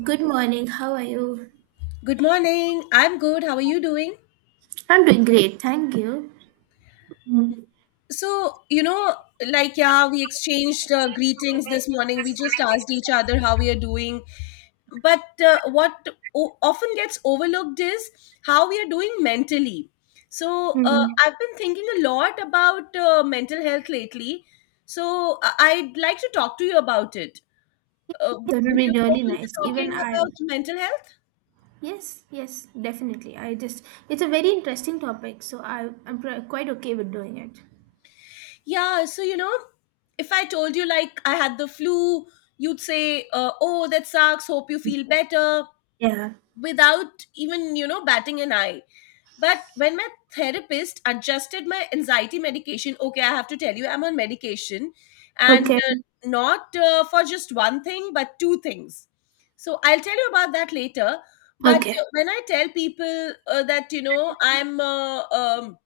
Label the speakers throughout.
Speaker 1: Good morning. How are you?
Speaker 2: Good morning. I'm good. How are you doing?
Speaker 1: I'm doing great. Thank you. Hmm.
Speaker 2: So, like, yeah, we exchanged greetings this morning. We just asked each other how we are doing. But what often gets overlooked is how we are doing mentally. So, I've been thinking a lot about mental health lately. So, I'd like to talk to you about it. Uh,
Speaker 1: That would
Speaker 2: would
Speaker 1: be
Speaker 2: you be
Speaker 1: really
Speaker 2: open to
Speaker 1: nice. Even
Speaker 2: talking
Speaker 1: I.
Speaker 2: about mental health?
Speaker 1: Yes, yes, definitely. I just, it's a very interesting topic, so I'm quite okay with doing it.
Speaker 2: Yeah, so if I told you like I had the flu, you'd say, "Oh, that sucks. Hope you feel better,"
Speaker 1: Yeah.
Speaker 2: without even batting an eye. But when my therapist adjusted my anxiety medication, okay, I have to tell you, I'm on medication, and
Speaker 1: Okay.
Speaker 2: not for just one thing, but two things. So I'll tell you about that later. But
Speaker 1: Okay.
Speaker 2: when I tell people that I'm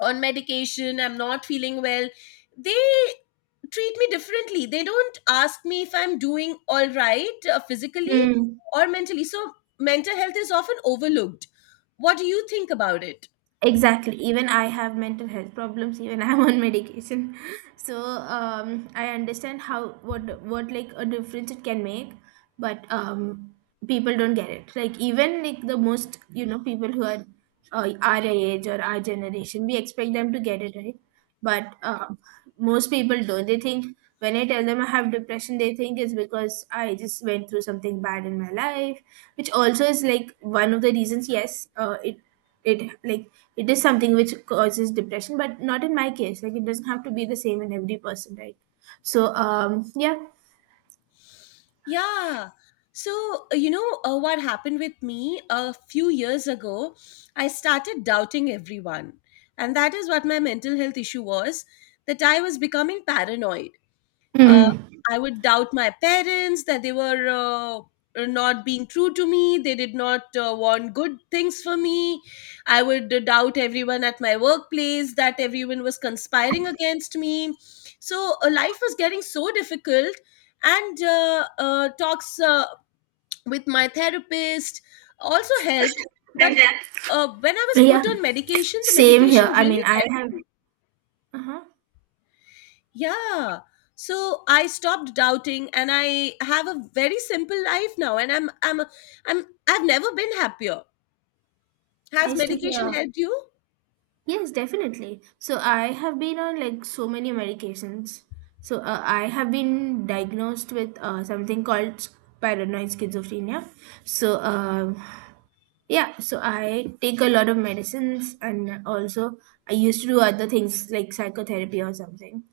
Speaker 2: on medication, I'm not feeling well, they treat me differently. They don't ask me if I'm doing all right physically
Speaker 1: Hmm.
Speaker 2: or mentally. So mental health is often overlooked. What do you think about it?
Speaker 1: Exactly. Even I have mental health problems. Even I'm on medication, so I understand how what like a difference it can make, but people don't get it. Like even like the most people who are our age or our generation, we expect them to get it right, but most people don't. They think when I tell them I have depression, they think it's because I just went through something bad in my life, which also is like one of the reasons. Yes, it like it is something which causes depression, but not in my case. Like it doesn't have to be the same in every person, right? So yeah.
Speaker 2: Yeah. So, what happened with me a few years ago, I started doubting everyone. And that is what my mental health issue was, that I was becoming paranoid. uh,
Speaker 1: Mm.
Speaker 2: I would doubt my parents that they were not being true to me. They did not want good things for me. I would doubt everyone at my workplace that everyone was conspiring against me. So life was getting so difficult. And talks with my therapist also helped. But when I was
Speaker 1: Yeah,
Speaker 2: put on medication, the
Speaker 1: same
Speaker 2: medication
Speaker 1: here. I mean,
Speaker 2: really
Speaker 1: I have.
Speaker 2: helped me.
Speaker 1: Uh-huh.
Speaker 2: Yeah. So I stopped doubting, and I have a very simple life now, and I've never been happier. Has
Speaker 1: Nice to
Speaker 2: medication
Speaker 1: hear.
Speaker 2: helped you?
Speaker 1: Yes, definitely. So I have been on like so many medications. So I have been diagnosed with something called paranoid schizophrenia. So yeah, so I take a lot of medicines and also I used to do other things like psychotherapy or something.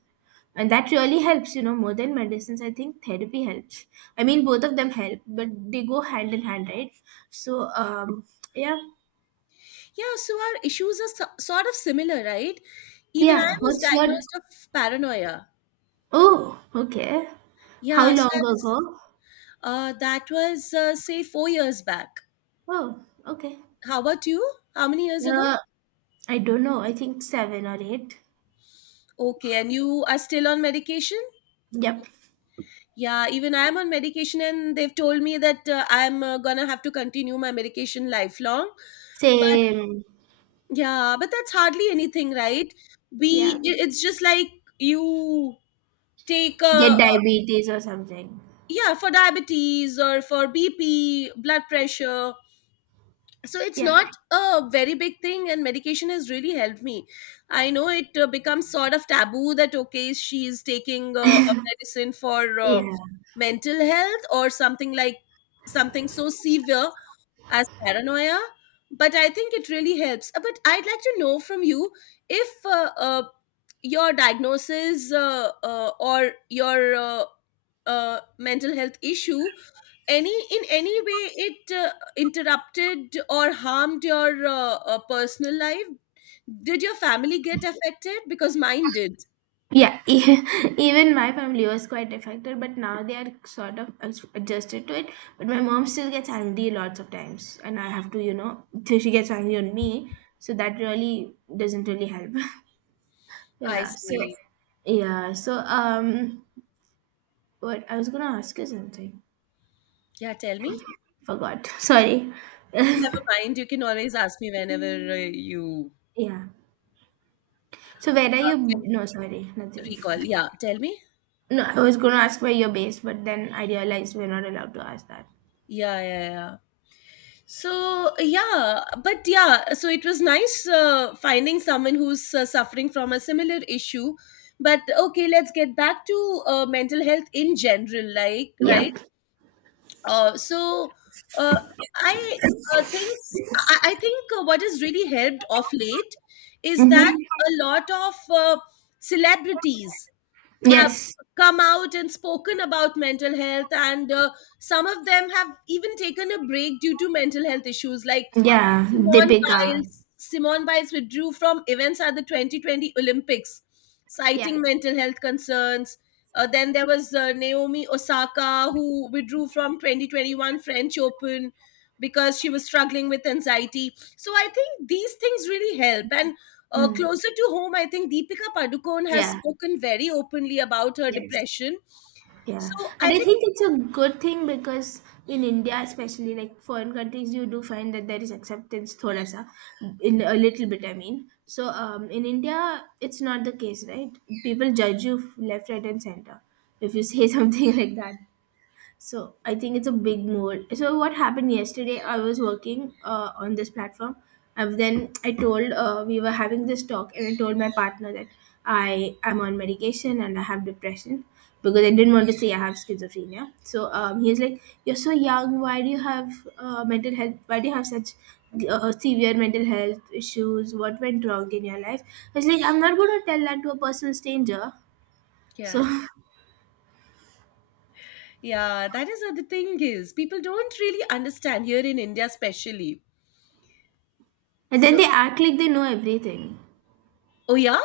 Speaker 1: And that really helps, more than medicines, I think therapy helps. I mean, both of them help, but they go hand in hand, right? So yeah.
Speaker 2: Yeah, so our issues are sort of similar, right? Even I
Speaker 1: Yeah.
Speaker 2: was
Speaker 1: What's your.
Speaker 2: diagnosed of paranoia.
Speaker 1: Oh, okay. How
Speaker 2: Yeah, so I
Speaker 1: long
Speaker 2: was
Speaker 1: ago?
Speaker 2: that was say 4 years back.
Speaker 1: Oh, okay.
Speaker 2: How about you? How many years ago?
Speaker 1: Uh, I don't know. I think seven or eight.
Speaker 2: Okay, and you are still on medication?
Speaker 1: Yep.
Speaker 2: Yeah, even I'm on medication, and they've told me that I'm gonna have to continue my medication lifelong. But
Speaker 1: Same.
Speaker 2: yeah, but that's hardly anything, right?
Speaker 1: Yeah.
Speaker 2: It's just like you take a,
Speaker 1: Get diabetes or something.
Speaker 2: yeah, for diabetes or for BP, blood pressure. So it's
Speaker 1: Yeah.
Speaker 2: not a very big thing, and medication has really helped me. I know it becomes sort of taboo that okay, she is taking a medicine for
Speaker 1: Yeah.
Speaker 2: mental health or something like something so severe as paranoia, but I think it really helps. But I'd like to know from you if your diagnosis or your mental health issue, any in any way it interrupted or harmed your personal life. Did your family get affected? Because mine did.
Speaker 1: Yeah. Even my family was quite affected, but now they are sort of adjusted to it. But my mom still gets angry lots of times, and I have to, so she gets angry on me. So that really doesn't really help.
Speaker 2: I
Speaker 1: Yeah. So,
Speaker 2: see.
Speaker 1: yeah. So, what I was gonna ask you something.
Speaker 2: Yeah, tell me.
Speaker 1: Forgot. Sorry.
Speaker 2: Never mind, you can always ask me whenever uh, you
Speaker 1: Yeah. So where are you?
Speaker 2: can
Speaker 1: No, sorry, nothing.
Speaker 2: recall. Yeah, tell me.
Speaker 1: No, I was going to ask where you're based, but then I realized we're not allowed to ask that.
Speaker 2: Yeah, yeah, yeah. So, yeah, but yeah, so it was nice finding someone who's suffering from a similar issue. But okay, let's get back to mental health in general, like, right?
Speaker 1: Yep.
Speaker 2: So, uh, I uh, think I think what has really helped of late is
Speaker 1: Mm-hmm.
Speaker 2: that a lot of celebrities have
Speaker 1: Yes.
Speaker 2: come out and spoken about mental health, and some of them have even taken a break due to mental health issues like
Speaker 1: Yeah.
Speaker 2: Simone
Speaker 1: Deepika.
Speaker 2: Biles, Simone Biles withdrew from events at the 2020 Olympics,
Speaker 1: Yeah.
Speaker 2: citing mental health concerns. Then there was Naomi Osaka, who withdrew from 2021 French Open because she was struggling with anxiety. So I think these things really help. And
Speaker 1: Mm.
Speaker 2: closer to home, I think Deepika Padukone has
Speaker 1: Yeah.
Speaker 2: spoken very openly about her
Speaker 1: Yes.
Speaker 2: depression. So
Speaker 1: Yeah, and
Speaker 2: I
Speaker 1: I
Speaker 2: think,
Speaker 1: think it's a good thing because in India, especially like foreign countries, you do find that there is acceptance, thoda sa, in a little bit. I mean, so in India, it's not the case, right? People judge you left, right, and center if you say something like that. So I think it's a big mood. So what happened yesterday? I was working on this platform. And then I told we were having this talk, and I told my partner that I am on medication and I have depression because I didn't want to say I have schizophrenia. So he's like, "You're so young. Why do you have mental health? Why do you have such severe mental health issues? What went wrong in your life?" I was like, "I'm not going to tell that to a personal stranger." So
Speaker 2: yeah, yeah, that is what the thing is. People don't really understand here in India, especially.
Speaker 1: and
Speaker 2: So,
Speaker 1: then they act like they know everything.
Speaker 2: oh yeah,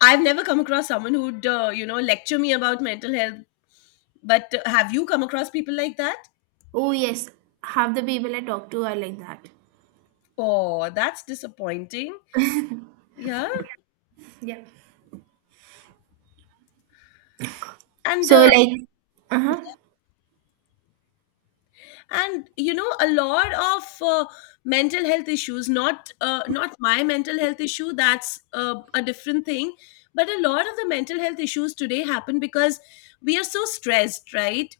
Speaker 2: I've never come across someone who'd lecture me about mental health. But have you come across people like that?
Speaker 1: Oh yes, half the people I talk to are like that.
Speaker 2: Oh, that's disappointing. Yeah,
Speaker 1: Yeah.
Speaker 2: and
Speaker 1: So
Speaker 2: uh,
Speaker 1: like, uh huh.
Speaker 2: and a lot of mental health issues. Not my mental health issue. That's a different thing. But a lot of the mental health issues today happen because we are so stressed, right?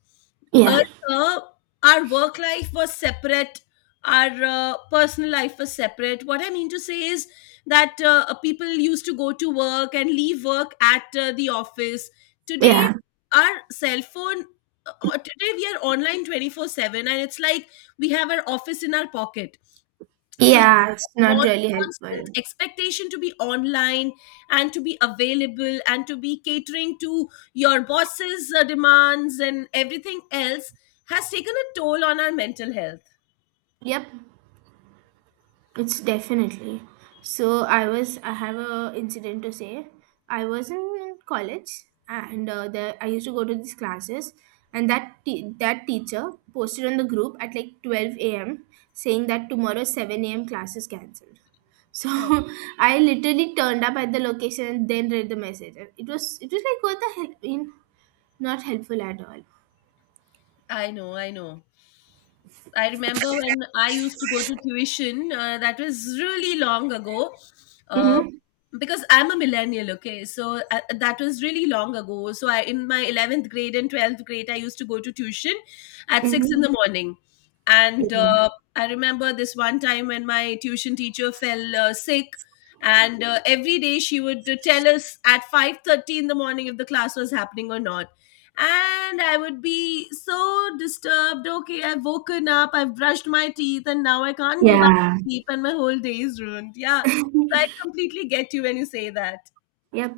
Speaker 1: Yeah,
Speaker 2: Earlier, our work life was separate, our personal life was separate. What I mean to say is that people used to go to work and leave work at the office. Today
Speaker 1: yeah,
Speaker 2: our cell phone, today we are online 24/7, and it's like we have our office in our pocket. So
Speaker 1: yeah. It's not
Speaker 2: on
Speaker 1: really
Speaker 2: constant
Speaker 1: helpful.
Speaker 2: expectation to be online and to be available and to be catering to your boss's demands and everything else has taken a toll on our mental health.
Speaker 1: Yep. It's definitely. So I have a incident to say. I was in college and there I used to go to these classes and that teacher posted on the group at like 12 a.m. saying that tomorrow 7 a.m. class is cancelled. So
Speaker 2: Oh,
Speaker 1: I literally turned up at the location and then read the message. And it was like what the hell? I mean, not helpful at all.
Speaker 2: I know, I know. I remember when I used to go to tuition, that was really long ago. Uh,
Speaker 1: Mm-hmm.
Speaker 2: because I'm a millennial, okay, so that was really long ago. So in my 11th grade and 12th grade, I used to go to tuition at 6 in
Speaker 1: Mm-hmm.
Speaker 2: the morning, and I remember this one time when my tuition teacher fell sick, and every day she would tell us at 5:30 in the morning if the class was happening or not, and I would be so disturbed. Okay, I've woken up, I've brushed my teeth, and now I can't go back to
Speaker 1: Yeah.
Speaker 2: sleep, and my whole day is ruined. Yeah, so I completely get you when you say that.
Speaker 1: Yep.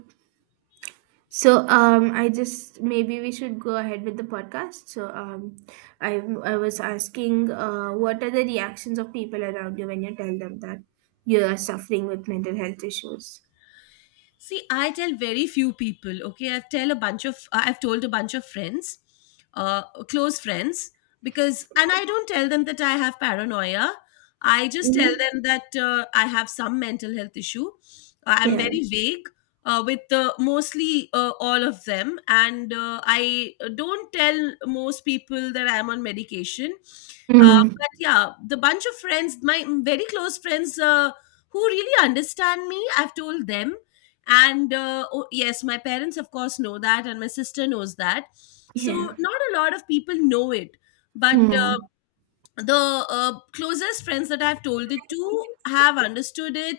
Speaker 1: So I just maybe we should go ahead with the podcast. So I was asking, what are the reactions of people around you when you tell them that you are suffering with mental health issues?
Speaker 2: See, I tell very few people. Okay, I've told a bunch of friends, uh, close friends, because and I don't tell them that I have paranoia. I just tell
Speaker 1: Mm-hmm.
Speaker 2: them that I have some mental health issue. I'm
Speaker 1: Yeah.
Speaker 2: very vague with mostly all of them, and I don't tell most people that I'm on medication. Uh,
Speaker 1: Mm.
Speaker 2: but yeah, the bunch of friends, my very close friends, who really understand me, I've told them. And oh, yes, my parents of course know that, and my sister knows that. So
Speaker 1: Yeah.
Speaker 2: not a lot of people know it, but
Speaker 1: Mm.
Speaker 2: the closest friends that I've told it to have understood it.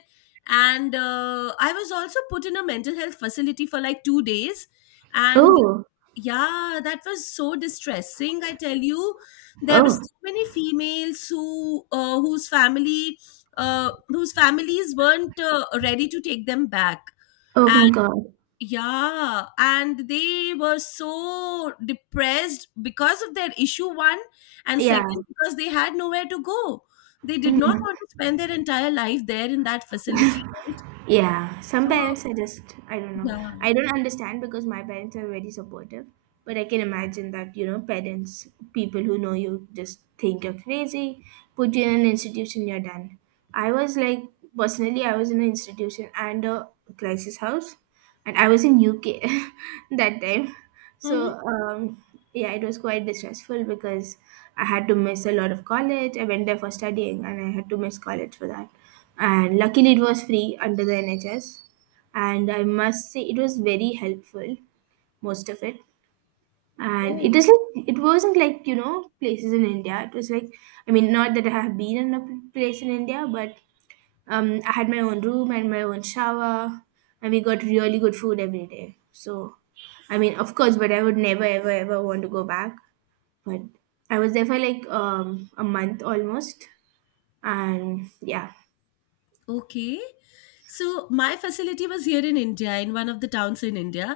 Speaker 2: And I was also put in a mental health facility for like 2 days, and
Speaker 1: Oh.
Speaker 2: yeah, that was so distressing, I tell you. There were
Speaker 1: Oh.
Speaker 2: so many females whose families weren't ready to take them back.
Speaker 1: Oh my God.
Speaker 2: Yeah, and they were so depressed because of their issue, one, and second
Speaker 1: Yeah.
Speaker 2: because they had nowhere to go. They did not
Speaker 1: Mm.
Speaker 2: want to spend their entire life there in that facility, right?
Speaker 1: Yeah, some
Speaker 2: So
Speaker 1: parents I don't know.
Speaker 2: yeah.
Speaker 1: I don't understand because my parents are very supportive, but I can imagine that, parents, people who know you just think you're crazy, put you in an institution, you're done. I was like personally I was in an institution and a crisis house and I was in UK that time. So,
Speaker 2: Mm-hmm.
Speaker 1: yeah, it was quite distressful because I had to miss a lot of college. I went there for studying and I had to miss college for that and luckily it was free under the NHS and I must say it was very helpful most of it and it is like it wasn't like places in India it was like I mean not that I have been in a place in India but I had my own room and my own shower and we got really good food every day so I mean of course but I would never ever ever want to go back but I was there for like a month almost and yeah.
Speaker 2: Okay. So my facility was here in India, in one of the towns in India,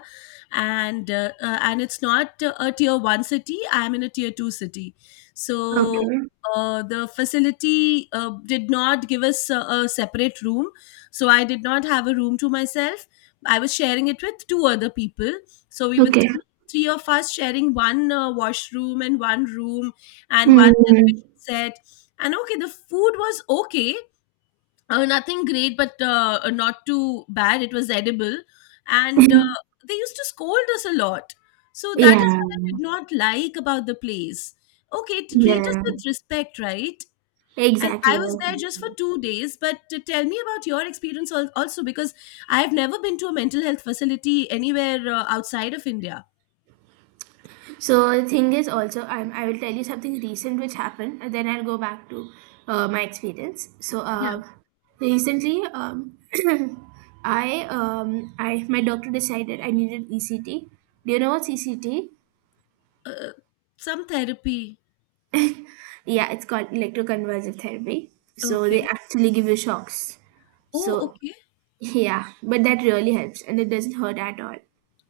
Speaker 2: and it's not a tier one city. I'm in a tier two city, so
Speaker 1: Okay.
Speaker 2: the facility did not give us a separate room. So I did not have a room to myself. I was sharing it with two other people, so we were
Speaker 1: Okay.
Speaker 2: three of us sharing one washroom and one room and one
Speaker 1: Mm.
Speaker 2: television set. And okay, the food was okay, nothing great, but not too bad. It was edible, and they used to scold us a lot. So that is
Speaker 1: Yeah,
Speaker 2: what I did not like about the place. Okay, to treat us
Speaker 1: yeah,
Speaker 2: with respect, right? And
Speaker 1: exactly.
Speaker 2: I was there just for
Speaker 1: Exactly.
Speaker 2: 2 days, but tell me about your experience also, because I have never been to a mental health facility anywhere outside of India.
Speaker 1: So the thing is also, I will tell you something recent which happened, and then I'll go back to my experience. So
Speaker 2: Yeah,
Speaker 1: recently, I my doctor decided I needed ECT. Do you know what's ECT?
Speaker 2: uh, some therapy.
Speaker 1: Yeah, it's called electroconvulsive therapy. So they
Speaker 2: Okay.
Speaker 1: actually give you shocks.
Speaker 2: Oh,
Speaker 1: So
Speaker 2: okay.
Speaker 1: yeah, but that really helps, and it doesn't hurt at all.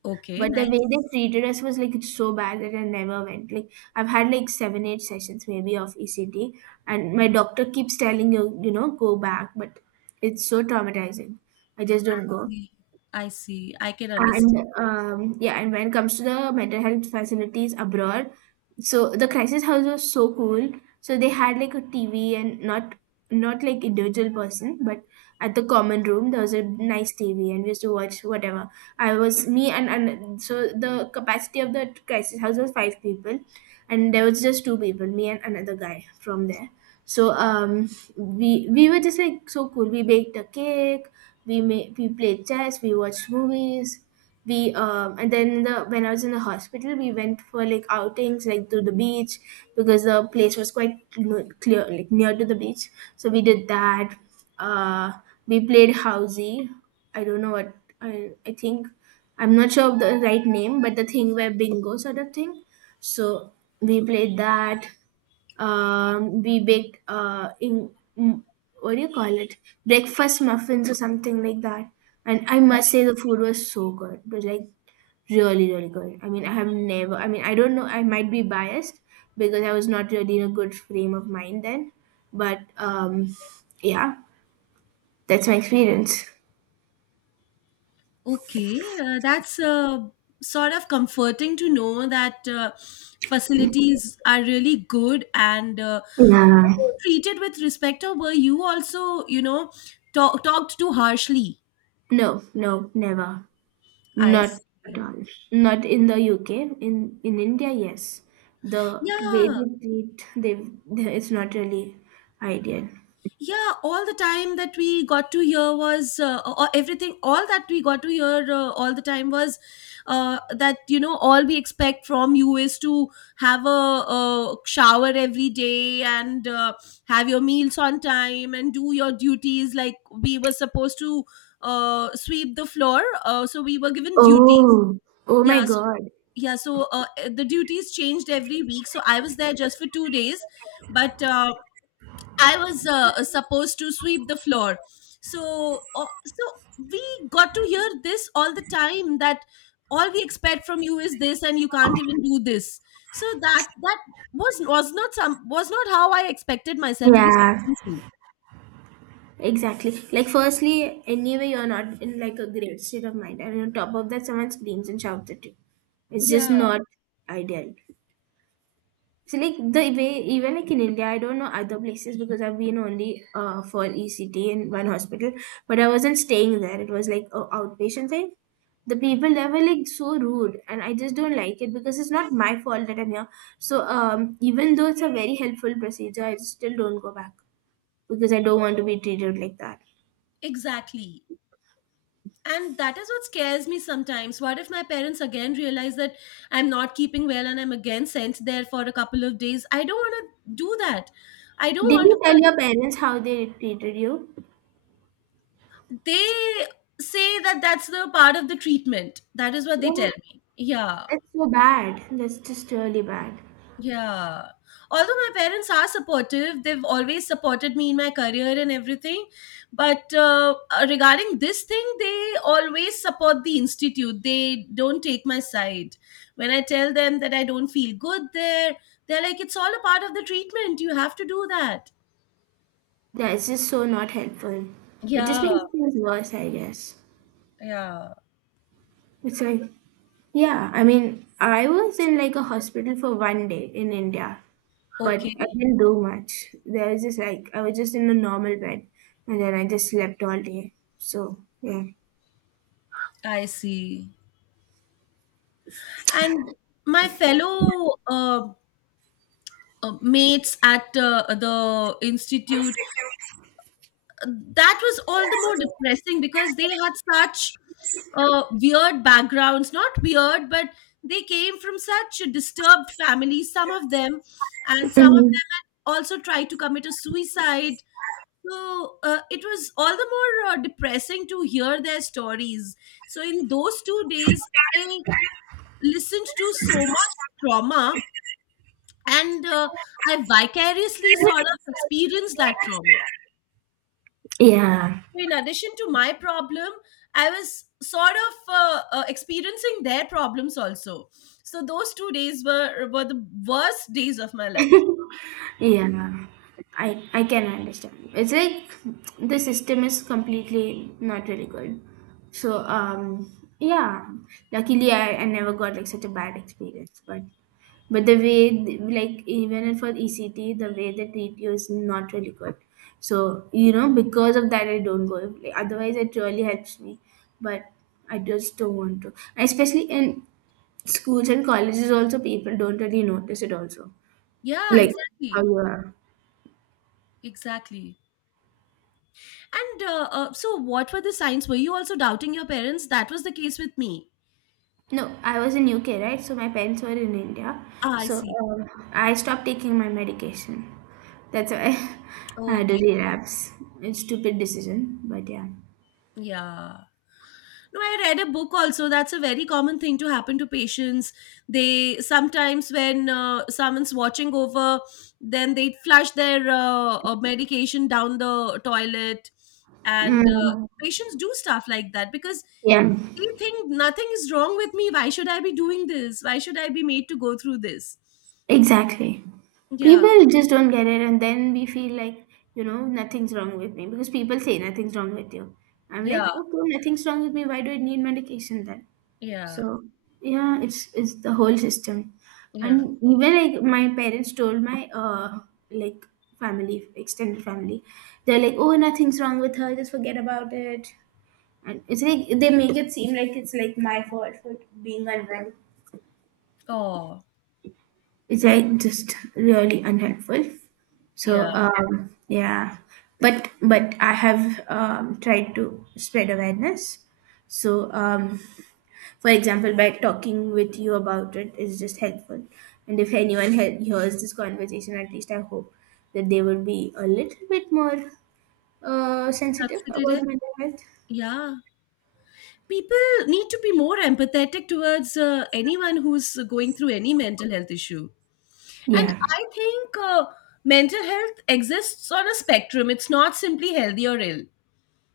Speaker 2: Okay,
Speaker 1: But the
Speaker 2: nice.
Speaker 1: way they treated us was like it's so bad that I never went. Like I've had like seven, eight sessions maybe of ECT, and my doctor keeps telling you, go back, but it's so traumatizing. I just don't go.
Speaker 2: See, see. I can understand.
Speaker 1: And yeah, and when it comes to the mental health facilities abroad, so the crisis house was so cool, so they had like a tv and not like individual person but at the common room there was a nice tv and we used to watch whatever I was me and so the capacity of the crisis house was five people and there was just two people me and another guy from there so we were just like so cool, we baked a cake, we played chess, we watched movies, we and then the when I was in the hospital we went for like outings like to the beach because the place was quite clear like near to the beach, so we did that, uh we played housey, I don't know what i think, I'm not sure of the right name, but the thing where bingo sort of thing, so we played that, we bake in, mm, what do you call it? Breakfast muffins or something like that. And I must say the food was so good. It was like really, really good. I mean, I have never. I mean, I don't know. I might be biased because I was not really in a good frame of mind then. But yeah, that's my experience.
Speaker 2: Okay, that's sort of comforting to know that facilities are really good, and were
Speaker 1: Yeah.
Speaker 2: you treated with respect, or were you also, talked to harshly?
Speaker 1: No, no, never.
Speaker 2: I
Speaker 1: Not
Speaker 2: see.
Speaker 1: at all. Not in the UK. In India, yes. The way
Speaker 2: Yeah.
Speaker 1: they treat, they it's not really ideal.
Speaker 2: Yeah, all the time that we got to hear was, or everything, all that we got to hear all the time was that all we expect from you is to have a shower every day, and have your meals on time and do your duties like we were supposed to sweep the floor, so we were given duties.
Speaker 1: Oh, oh my
Speaker 2: Yeah, so
Speaker 1: God.
Speaker 2: yeah, so the duties changed every week, so I was there just for 2 days, but I was supposed to sweep the floor. So, we got to hear this all the time, that all we expect from you is this, and you can't even do this. So that was not how I expected myself to be
Speaker 1: Yeah,
Speaker 2: spoken to.
Speaker 1: exactly. Like, firstly, anyway, you're not in like a great state of mind, and on top of that, someone screams and shouts at you. It's just
Speaker 2: Yeah,
Speaker 1: not ideal. So like the way even like in India, I don't know other places because I've been only for ECT in one hospital, but I wasn't staying there. It was like a outpatient thing. The people there were like so rude, and I just don't like it because it's not my fault that I'm here. So even though it's a very helpful procedure, I still don't go back because I don't want to be treated like that.
Speaker 2: exactly. And that is what scares me sometimes. What if my parents again realize that I'm not keeping well and I'm again sent there for a couple of days? I don't want to do that. I don't
Speaker 1: Did
Speaker 2: want
Speaker 1: you tell
Speaker 2: to
Speaker 1: your parents how they treated you?
Speaker 2: they say that that's the part of the treatment. That is what they
Speaker 1: Oh,
Speaker 2: tell me. Yeah,
Speaker 1: that's so bad. That's just really bad.
Speaker 2: yeah. Although my parents are supportive, they've always supported me in my career and everything. But regarding this thing, they always support the institute. They don't take my side. When I tell them that I don't feel good there, they're like, it's all a part of the treatment. You have to do that.
Speaker 1: That is just so not helpful. It just
Speaker 2: Yeah,
Speaker 1: makes things worse, I guess.
Speaker 2: yeah.
Speaker 1: It's like, yeah, I mean, I was in like a hospital for one day in India, but I
Speaker 2: Okay,
Speaker 1: didn't do much. There was just like, I was just in a normal bed and then I just slept all day. So, yeah.
Speaker 2: I see. And my fellow mates at the institute, uh, that was all the more depressing because they had such weird backgrounds, not weird, but they came from such disturbed families, some of them, and some of them had also tried to commit a suicide. So it was all the more depressing to hear their stories. So in those 2 days I listened to so much trauma, and I vicariously sort of experienced that trauma.
Speaker 1: Yeah.
Speaker 2: In addition to my problem, I was sort of experiencing their problems also. So those 2 days were the worst days of my life.
Speaker 1: Yeah, no, no. I I can understand. It's like the system is completely not really good. So yeah, luckily I never got like such a bad experience. But the way like even for ECT, the way they treat you is not really good. So because of that I don't go. Like, otherwise it really helps me, but I just don't want to. Especially in schools and colleges also people don't really notice it also.
Speaker 2: Yeah,
Speaker 1: Like how
Speaker 2: exactly,
Speaker 1: you are.
Speaker 2: exactly. And so, what were the signs? Were you also doubting your parents? That was the case with me.
Speaker 1: No, I was in UK, right? So my parents were in India.
Speaker 2: Ah, I
Speaker 1: So
Speaker 2: see.
Speaker 1: um, I stopped taking my medication. That's why I had a
Speaker 2: Okay.
Speaker 1: relapse. It's stupid decision, but yeah.
Speaker 2: Yeah. No, I read a book also. That's a very common thing to happen to patients. They sometimes, when someone's watching over, then they flush their medication down the toilet, and
Speaker 1: Mm,
Speaker 2: patients do stuff like that because
Speaker 1: yeah,
Speaker 2: they think nothing is wrong with me. Why should I be doing this? Why should I be made to go through this?
Speaker 1: exactly.
Speaker 2: Yeah,
Speaker 1: People just don't get it, and then we feel like, nothing's wrong with me because people say nothing's wrong with you. I'm
Speaker 2: yeah,
Speaker 1: like, okay, nothing's wrong with me. Why do I need medication then?
Speaker 2: yeah,
Speaker 1: So yeah, it's the whole system,
Speaker 2: yeah.
Speaker 1: and even like my parents told my like family extended family, they're like, oh, nothing's wrong with her, just forget about it, and it's like they make it seem like it's like my fault for being unwell.
Speaker 2: Oh,
Speaker 1: It's like just really unhelpful.
Speaker 2: yeah.
Speaker 1: So um yeah, but I have tried to spread awareness. So um For example, by talking with you about it is just helpful. And if anyone hears this conversation, at least I hope that they will be a little bit more sensitive
Speaker 2: Consider it.
Speaker 1: about mental health.
Speaker 2: Yeah. People need to be more empathetic towards anyone who's going through any mental health issue. And
Speaker 1: Yeah.
Speaker 2: I think mental health exists on a spectrum. It's not simply healthy or ill.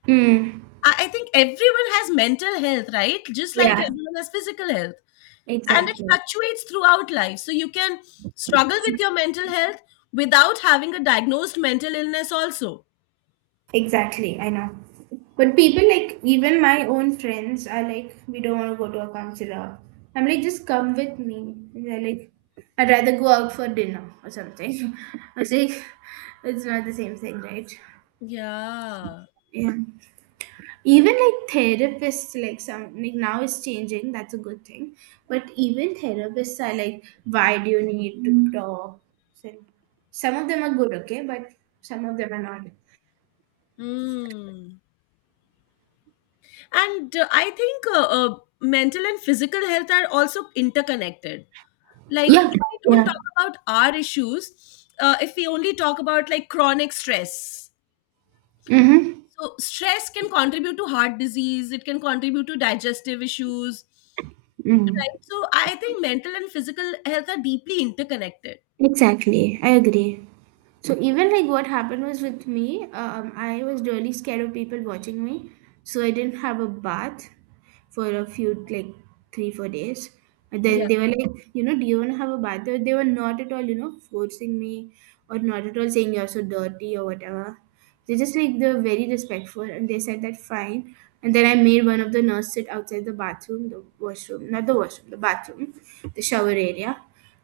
Speaker 1: Mm.
Speaker 2: I think everyone has mental health, right, just like
Speaker 1: Yeah,
Speaker 2: everyone has physical health, and it
Speaker 1: exactly.
Speaker 2: fluctuates throughout life, so you can struggle with your mental health without having a diagnosed mental illness also.
Speaker 1: Exactly, I know. But people like even my own friends are like, we don't want to go to a counselor. I'm like, just come with me. They're like, I'd rather go out for dinner or something. I was like, it's not the same thing, right?
Speaker 2: Yeah.
Speaker 1: Yeah. Even like therapists, like some, like now it's changing, that's a good thing, but even therapists are like, why do you need to talk? So, some of them are good, okay, but some of them are not.
Speaker 2: Hmm. And I think mental and physical health are also interconnected. Like,
Speaker 1: Yeah,
Speaker 2: if we don't
Speaker 1: yeah.
Speaker 2: talk about our issues, if we only talk about like chronic stress,
Speaker 1: Mm-hmm.
Speaker 2: so stress can contribute to heart disease, it can contribute to digestive issues,
Speaker 1: Mm.
Speaker 2: right? So I think mental and physical health are deeply interconnected.
Speaker 1: Exactly, I agree. So even like what happened was with me, I was really scared of people watching me, so I didn't have a bath for a few, like, 3 or 4 days. And then
Speaker 2: Yeah.
Speaker 1: they were like, you know, do you want to have a bath? They were not at all, you know, forcing me or not at all saying you're so dirty or whatever. They just like they were very respectful and they said that fine. And then I made one of the nurse sit outside the bathroom, the washroom, not the washroom, the bathroom, the shower area.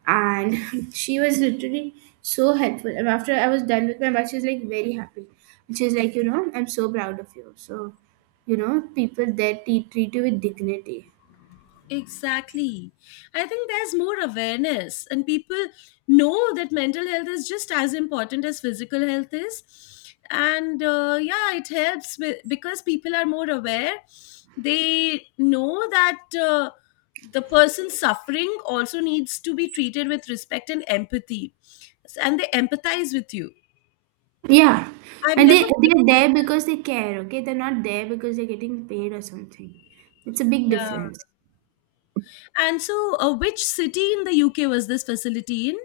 Speaker 1: And she was literally so helpful, and after I was done with my bath, she was like very happy, and she was like, you know, I'm so proud of you. So you know, people there treat you with dignity.
Speaker 2: Exactly. I think there's more awareness, and people know that mental health is just as important as physical health is. And yeah, it helps with, because people are more aware. They know that the person suffering also needs to be treated with respect and empathy, and they empathize with you.
Speaker 1: Yeah,
Speaker 2: I've
Speaker 1: and they,
Speaker 2: never been,
Speaker 1: they're there because they care, okay, they're not there because they're getting paid or something. It's a big difference.
Speaker 2: yeah. And so, which city in the UK was this facility in?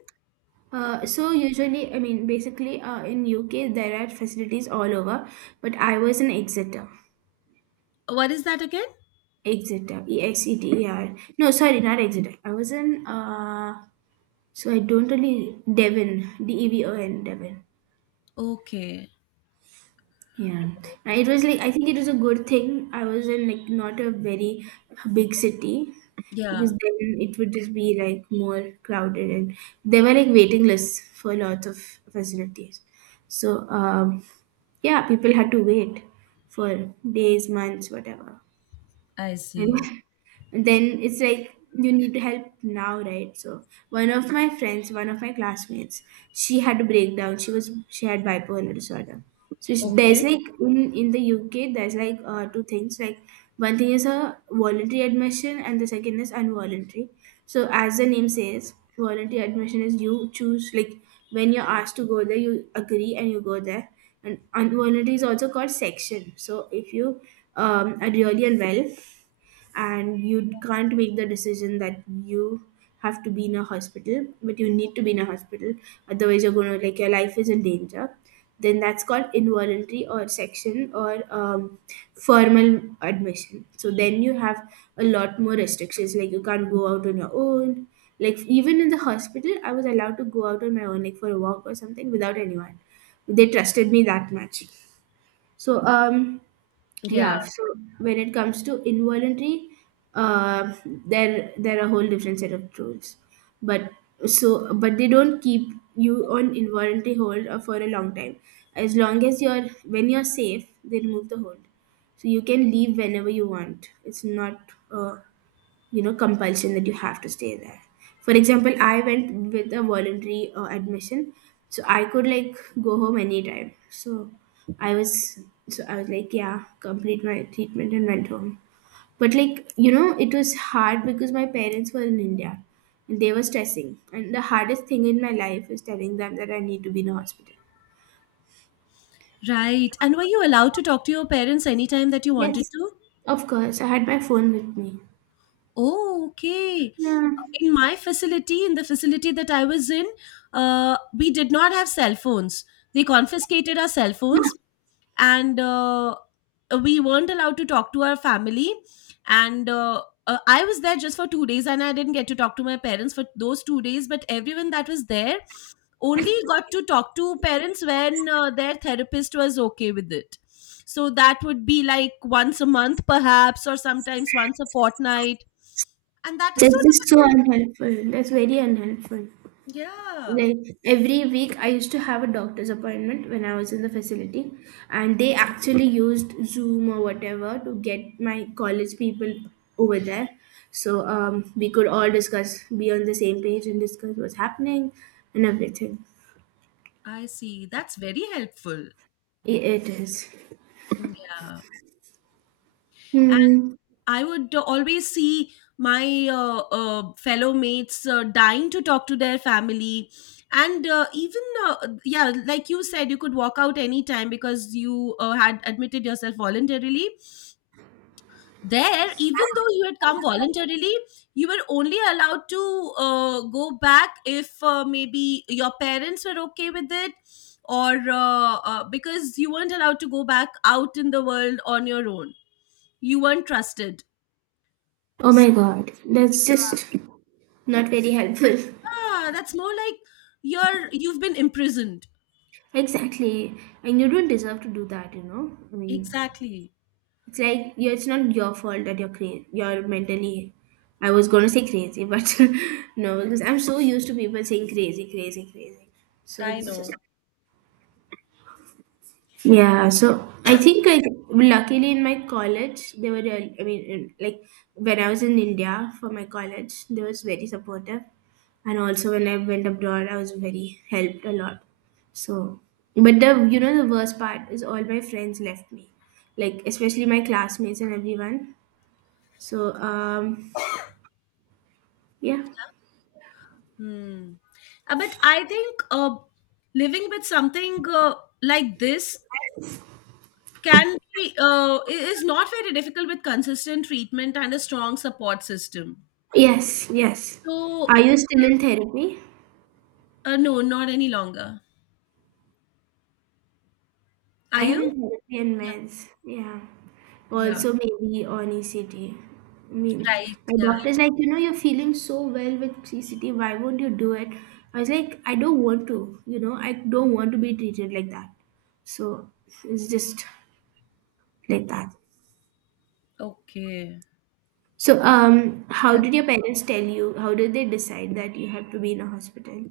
Speaker 1: So usually, I mean basically in UK there are facilities all over, but I was in Exeter.
Speaker 2: What is that again?
Speaker 1: Exeter, e x e t e r. No, sorry, not Exeter, I was in so I don't really Devon. D e v o n, Devon.
Speaker 2: Okay.
Speaker 1: Yeah. It was like, I think it was a good thing I was in like not a very big city, because
Speaker 2: Yeah.
Speaker 1: then it would just be like more crowded. And there were like waiting lists for lots of facilities. So um, yeah, people had to wait for days, months, whatever.
Speaker 2: I
Speaker 1: And
Speaker 2: see.
Speaker 1: and then it's like you need help now, right? So one of my friends, one of my classmates, she had a breakdown. She had bipolar disorder. So sh there's
Speaker 2: Okay.
Speaker 1: like, in the UK there's like two things. Like one thing is a voluntary admission, and the second is involuntary. So as the name says, voluntary admission is you choose, like when you're asked to go there, you agree and you go there. And involuntary is also called section. So if you are really unwell and you can't make the decision that you have to be in a hospital, but you need to be in a hospital, otherwise you're going to, like, your life is in danger, then that's called involuntary, or section, or formal admission. So then you have a lot more restrictions, like you can't go out on your own. Like even in the hospital, I was allowed to go out on my own, like for a walk or something, without anyone. They trusted me that much. so um
Speaker 2: Yeah.
Speaker 1: yeah, so when it comes to involuntary, uh, there are a whole different set of rules, but so but they don't keep you on involuntary hold for a long time. As long as you're, when you're safe, they remove the hold, so you can leave whenever you want. It's not uh, you know, compulsion that you have to stay there. For example, I went with a voluntary admission, so I could like go home anytime. So i was so I was like, yeah, complete my treatment and went home. But like, you know, it was hard because my parents were in India, and they were stressing, and the hardest thing in my life is telling them that I need to be in a hospital.
Speaker 2: Right. And were you allowed to talk to your parents anytime that you wanted
Speaker 1: Yes,
Speaker 2: to?
Speaker 1: of course I had my phone with me.
Speaker 2: Oh, okay.
Speaker 1: Yeah.
Speaker 2: In my facility, in the facility that I was in, we did not have cell phones. They confiscated our cell phones, and we weren't allowed to talk to our family. And I was there just for 2 days and I didn't get to talk to my parents for those 2 days, but everyone that was there only got to talk to parents when their therapist was okay with it. So that would be like once a month, perhaps, or sometimes once a fortnight. And that is so
Speaker 1: That's just so unhelpful, that's very unhelpful.
Speaker 2: difficult. Yeah,
Speaker 1: Like every week, I used to have a doctor's appointment when I was in the facility, and they actually used Zoom or whatever to get my college people over there. So we could all discuss, be on the same page, and discuss what's happening and everything.
Speaker 2: I see. That's very helpful.
Speaker 1: I- it is.
Speaker 2: Yeah. And
Speaker 1: Hmm.
Speaker 2: I would always see my fellow mates dying to talk to their family. And even, yeah, like you said, you could walk out anytime because you had admitted yourself voluntarily there. Even though you had come voluntarily, you were only allowed to go back if maybe your parents were okay with it, or because you weren't allowed to go back out in the world on your own, you weren't trusted.
Speaker 1: Oh
Speaker 2: So,
Speaker 1: my god, that's just not very helpful.
Speaker 2: ah, that's more like you've been imprisoned.
Speaker 1: Exactly. And you don't deserve to do that, you know? I mean,
Speaker 2: Exactly.
Speaker 1: it's like you. It's not your fault that you're crazy. You're mentally. I was gonna say crazy, but no, because I'm so used to people saying crazy, crazy, crazy. So
Speaker 2: I
Speaker 1: it's
Speaker 2: know.
Speaker 1: just yeah. So I think I, luckily in my college they were real. I mean, like when I was in India for my college, they was very supportive, and also when I went abroad, I was very helped a lot. So, but the, you know, the worst part is all my friends left me, like especially my classmates and everyone. So, um, yeah.
Speaker 2: Hmm. But I think living with something like this can be is not very difficult with consistent treatment and a strong support system.
Speaker 1: Yes, yes.
Speaker 2: So,
Speaker 1: Are you still in therapy?
Speaker 2: no, not any longer. Are
Speaker 1: I am in
Speaker 2: you?
Speaker 1: therapy and meds. Yeah.
Speaker 2: Yeah, yeah,
Speaker 1: Also, maybe on ECT. I mean,
Speaker 2: right.
Speaker 1: my
Speaker 2: Yeah,
Speaker 1: doctor's like, you know, you're feeling so well with ECT. Why won't you do it? I was like, I don't want to. You know, I don't want to be treated like that. So it's just like that.
Speaker 2: okay.
Speaker 1: So, how
Speaker 2: Yeah.
Speaker 1: did your parents tell you? How did they decide that you have to be in a hospital?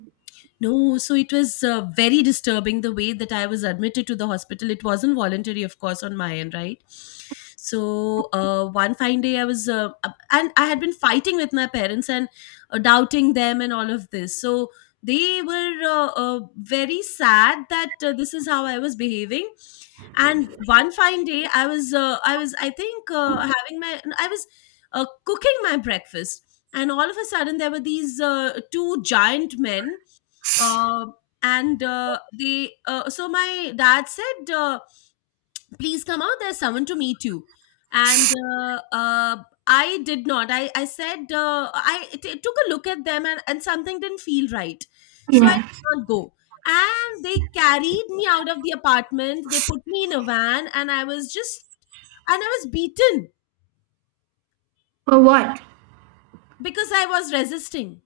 Speaker 2: No, so it was very disturbing the way that I was admitted to the hospital. It wasn't voluntary, of course, on my end, right? So one fine day, and I had been fighting with my parents and doubting them and all of this. So they were very sad that this is how I was behaving. And one fine day, I think, having my, I was cooking my breakfast, and all of a sudden, there were these two giant men, uh, and they so my dad said, please come out, there's someone to meet you. And I did not I, I said, I took a look at them, and something didn't feel right, so I
Speaker 1: Yeah.
Speaker 2: did not go. And they carried me out of the apartment, they put me in a van, and I was just and I was beaten
Speaker 1: For what?
Speaker 2: because I was resisting.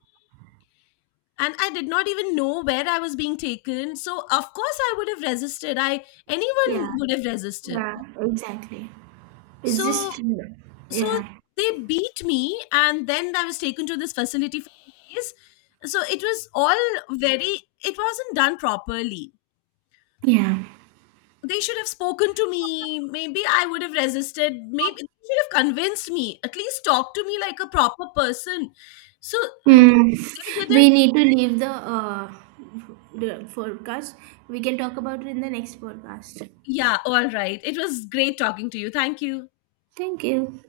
Speaker 2: And I did not even know where I was being taken, so of course I would have resisted. I Anyone
Speaker 1: Yeah.
Speaker 2: would have resisted.
Speaker 1: Yeah, exactly. It's
Speaker 2: So,
Speaker 1: just
Speaker 2: so
Speaker 1: yeah,
Speaker 2: they beat me, and then I was taken to this facility for days. So it was all very, it wasn't done properly.
Speaker 1: yeah.
Speaker 2: They should have spoken to me. Maybe I would have resisted. Maybe they should have convinced me, at least talk to me like a proper person. So they
Speaker 1: Mm. We
Speaker 2: didn't.
Speaker 1: need to leave the the forecast. We can talk about it in the next podcast.
Speaker 2: Yeah, all right, it was great talking to you, thank you.
Speaker 1: Thank you.